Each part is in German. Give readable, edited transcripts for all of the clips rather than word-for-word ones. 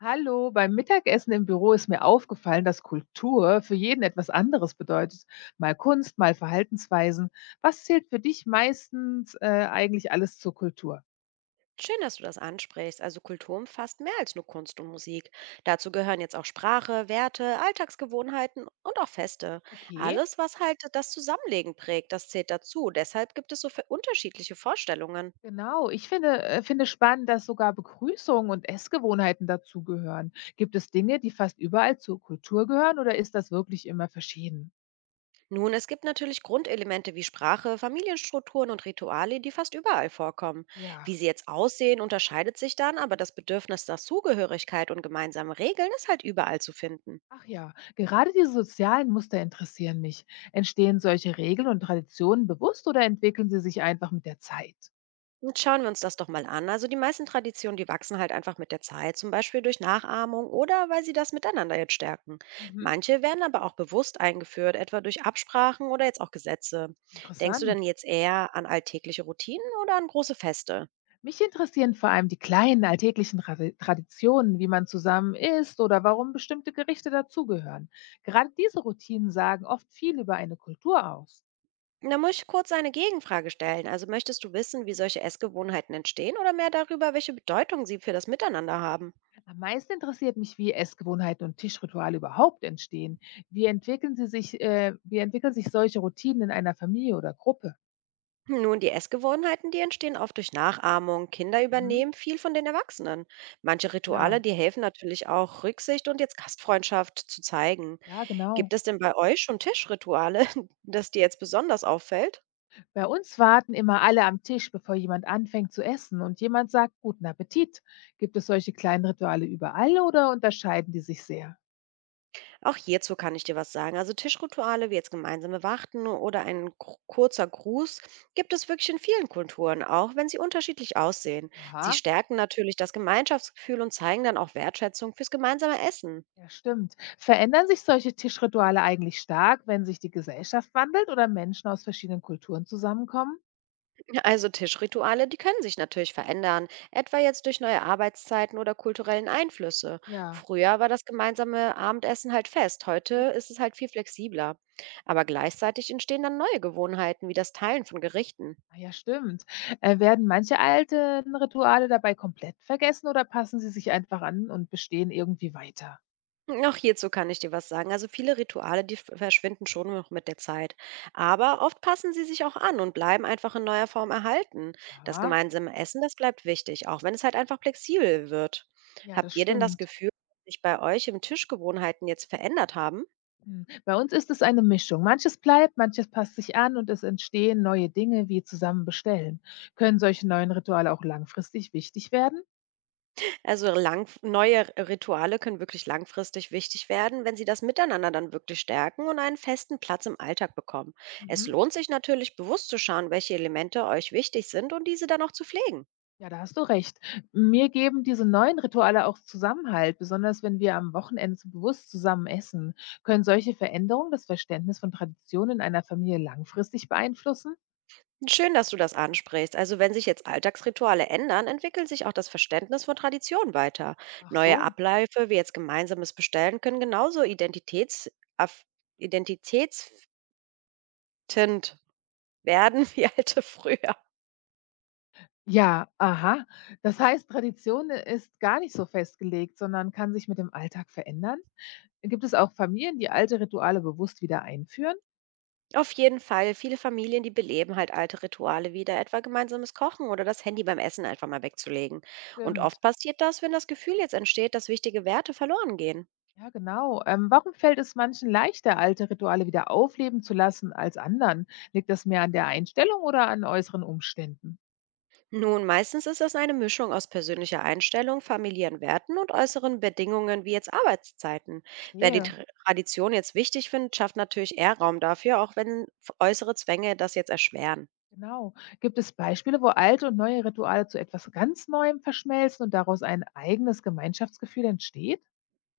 Hallo, beim Mittagessen im Büro ist mir aufgefallen, dass Kultur für jeden etwas anderes bedeutet. Mal Kunst, mal Verhaltensweisen. Was zählt für dich meistens eigentlich alles zur Kultur? Schön, dass du das ansprichst. Also Kultur umfasst mehr als nur Kunst und Musik. Dazu gehören jetzt auch Sprache, Werte, Alltagsgewohnheiten und auch Feste. Okay, Alles, was halt das Zusammenlegen prägt, das zählt dazu. Deshalb gibt es so für unterschiedliche Vorstellungen. genau. Ich finde spannend, dass sogar Begrüßungen und Essgewohnheiten dazugehören. Gibt es Dinge, die fast überall zur Kultur gehören oder ist das wirklich immer verschieden? Nun, es gibt natürlich Grundelemente wie Sprache, Familienstrukturen und Rituale, die fast überall vorkommen. Wie Ja. sie jetzt aussehen, unterscheidet sich dann, aber das Bedürfnis nach Zugehörigkeit und gemeinsamen Regeln ist halt überall zu finden. Ach ja, gerade die sozialen Muster interessieren mich. Entstehen solche Regeln und Traditionen bewusst oder entwickeln sie sich einfach mit der Zeit? Und schauen wir uns das doch mal an. Also die meisten Traditionen, die wachsen halt einfach mit der Zeit, zum Beispiel durch Nachahmung oder weil sie das miteinander jetzt stärken. Mhm. Manche werden aber auch bewusst eingeführt, etwa durch Absprachen oder jetzt auch Gesetze. Denkst du denn Interessant. jetzt eher an alltägliche Routinen oder an große Feste? Mich interessieren vor allem die kleinen alltäglichen Traditionen, wie man zusammen isst oder warum bestimmte Gerichte dazugehören. Gerade diese Routinen sagen oft viel über eine Kultur aus. Da muss ich kurz eine Gegenfrage stellen. Also möchtest du wissen, wie solche Essgewohnheiten entstehen oder mehr darüber, welche Bedeutung sie für das Miteinander haben? Am meisten interessiert mich, wie Essgewohnheiten und Tischrituale überhaupt entstehen. Wie entwickeln wie entwickeln sich solche Routinen in einer Familie oder Gruppe? Nun, die Essgewohnheiten, die entstehen oft durch Nachahmung. Kinder Mhm. übernehmen viel von den Erwachsenen. Manche Ja, Rituale, die helfen natürlich auch, Rücksicht und jetzt Gastfreundschaft zu zeigen. ja, Gibt genau. es denn bei euch schon Tischrituale, das dir jetzt besonders auffällt? Bei uns warten immer alle am Tisch, bevor jemand anfängt zu essen und jemand sagt guten Appetit. Gibt es solche kleinen Rituale überall oder unterscheiden die sich sehr? Auch hierzu kann ich dir was sagen. Also Tischrituale wie jetzt gemeinsame Warten oder ein kurzer Gruß gibt es wirklich in vielen Kulturen, auch wenn sie unterschiedlich aussehen. Sie Aha, stärken natürlich das Gemeinschaftsgefühl und zeigen dann auch Wertschätzung fürs gemeinsame Essen. ja, stimmt. Verändern sich solche Tischrituale eigentlich stark, wenn sich die Gesellschaft wandelt oder Menschen aus verschiedenen Kulturen zusammenkommen? Ja, also Tischrituale, die können sich natürlich verändern, etwa jetzt durch neue Arbeitszeiten oder kulturellen Einflüsse. Ja. Früher war das gemeinsame Abendessen halt fest, heute ist es halt viel flexibler. Aber gleichzeitig entstehen dann neue Gewohnheiten, wie das Teilen von Gerichten. Ah ja, stimmt. Werden manche alten Rituale dabei komplett vergessen oder passen sie sich einfach an und bestehen irgendwie weiter? Auch hierzu kann ich dir was sagen. Also viele Rituale, die verschwinden schon noch mit der Zeit. Aber oft passen sie sich auch an und bleiben einfach in neuer Form erhalten. Das Aha, gemeinsame Essen, das bleibt wichtig, auch wenn es halt einfach flexibel wird. ja, das Habt ihr denn das stimmt. Gefühl, dass sich bei euch im Tischgewohnheiten jetzt verändert haben? Hm, bei uns ist es eine Mischung. Manches bleibt, manches passt sich an und es entstehen neue Dinge wie zusammen bestellen. Können solche neuen Rituale auch langfristig wichtig werden? Neue Rituale können wirklich langfristig wichtig werden, wenn sie das miteinander dann wirklich stärken und einen festen Platz im Alltag bekommen. Es Mhm. lohnt sich natürlich bewusst zu schauen, welche Elemente euch wichtig sind und diese dann auch zu pflegen. Ja, da hast du recht. Mir geben diese neuen Rituale auch Zusammenhalt, besonders wenn wir am Wochenende so bewusst zusammen essen. Können solche Veränderungen das Verständnis von Traditionen in einer Familie langfristig beeinflussen? Schön, dass du das ansprichst. Also wenn sich jetzt Alltagsrituale ändern, entwickelt sich auch das Verständnis von Tradition weiter. Ach Neue so. Abläufe, wie jetzt gemeinsames Bestellen, können genauso aff- identitätsstiftend werden wie alte früher. Ja, aha. Das heißt, Tradition ist gar nicht so festgelegt, sondern kann sich mit dem Alltag verändern? Gibt es auch Familien, die alte Rituale bewusst wieder einführen? Auf jeden Fall, viele Familien, die beleben halt alte Rituale wieder, etwa gemeinsames Kochen oder das Handy beim Essen einfach mal wegzulegen. Und oft Stimmt. passiert das, wenn das Gefühl jetzt entsteht, dass wichtige Werte verloren gehen. Ja, genau. Warum fällt es manchen leichter, alte Rituale wieder aufleben zu lassen als anderen? Liegt das mehr an der Einstellung oder an äußeren Umständen? Nun, meistens ist das eine Mischung aus persönlicher Einstellung, familiären Werten und äußeren Bedingungen wie jetzt Arbeitszeiten. Wer die Verstehe. Tradition jetzt wichtig findet, schafft natürlich eher Raum dafür, auch wenn äußere Zwänge das jetzt erschweren. Genau. Gibt es Beispiele, wo alte und neue Rituale zu etwas ganz Neuem verschmelzen und daraus ein eigenes Gemeinschaftsgefühl entsteht?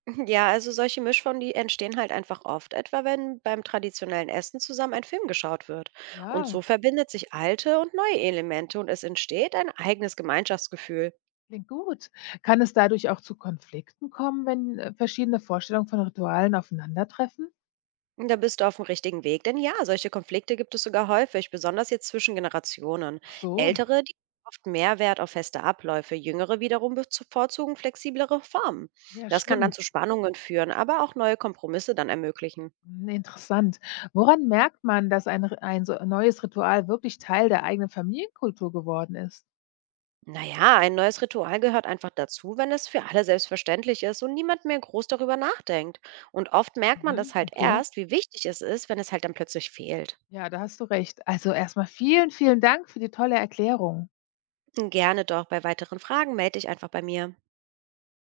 Ja, also solche Mischformen, die entstehen halt einfach oft, etwa wenn beim traditionellen Essen zusammen ein Film geschaut wird. Und so Ja, verbindet sich alte und neue Elemente und es entsteht ein eigenes Gemeinschaftsgefühl. klingt gut. Kann es dadurch auch zu Konflikten kommen, wenn verschiedene Vorstellungen von Ritualen aufeinandertreffen? Da bist du auf dem richtigen Weg. Denn ja, solche Konflikte gibt es sogar häufig, besonders jetzt zwischen Generationen. Ach so. Ältere, die legen oft mehr Wert auf feste Abläufe, jüngere wiederum bevorzugen flexiblere Formen. Ja, Das kann dann zu stimmt. Spannungen führen, aber auch neue Kompromisse dann ermöglichen. Hm, interessant. Woran merkt man, dass ein so neues Ritual wirklich Teil der eigenen Familienkultur geworden ist? Naja, ein neues Ritual gehört einfach dazu, wenn es für alle selbstverständlich ist und niemand mehr groß darüber nachdenkt. Und oft merkt man das Mhm, halt okay. erst, wie wichtig es ist, wenn es halt dann plötzlich fehlt. Ja, da hast du recht. Also erstmal vielen, vielen Dank für die tolle Erklärung. Gerne doch, bei weiteren Fragen melde dich einfach bei mir.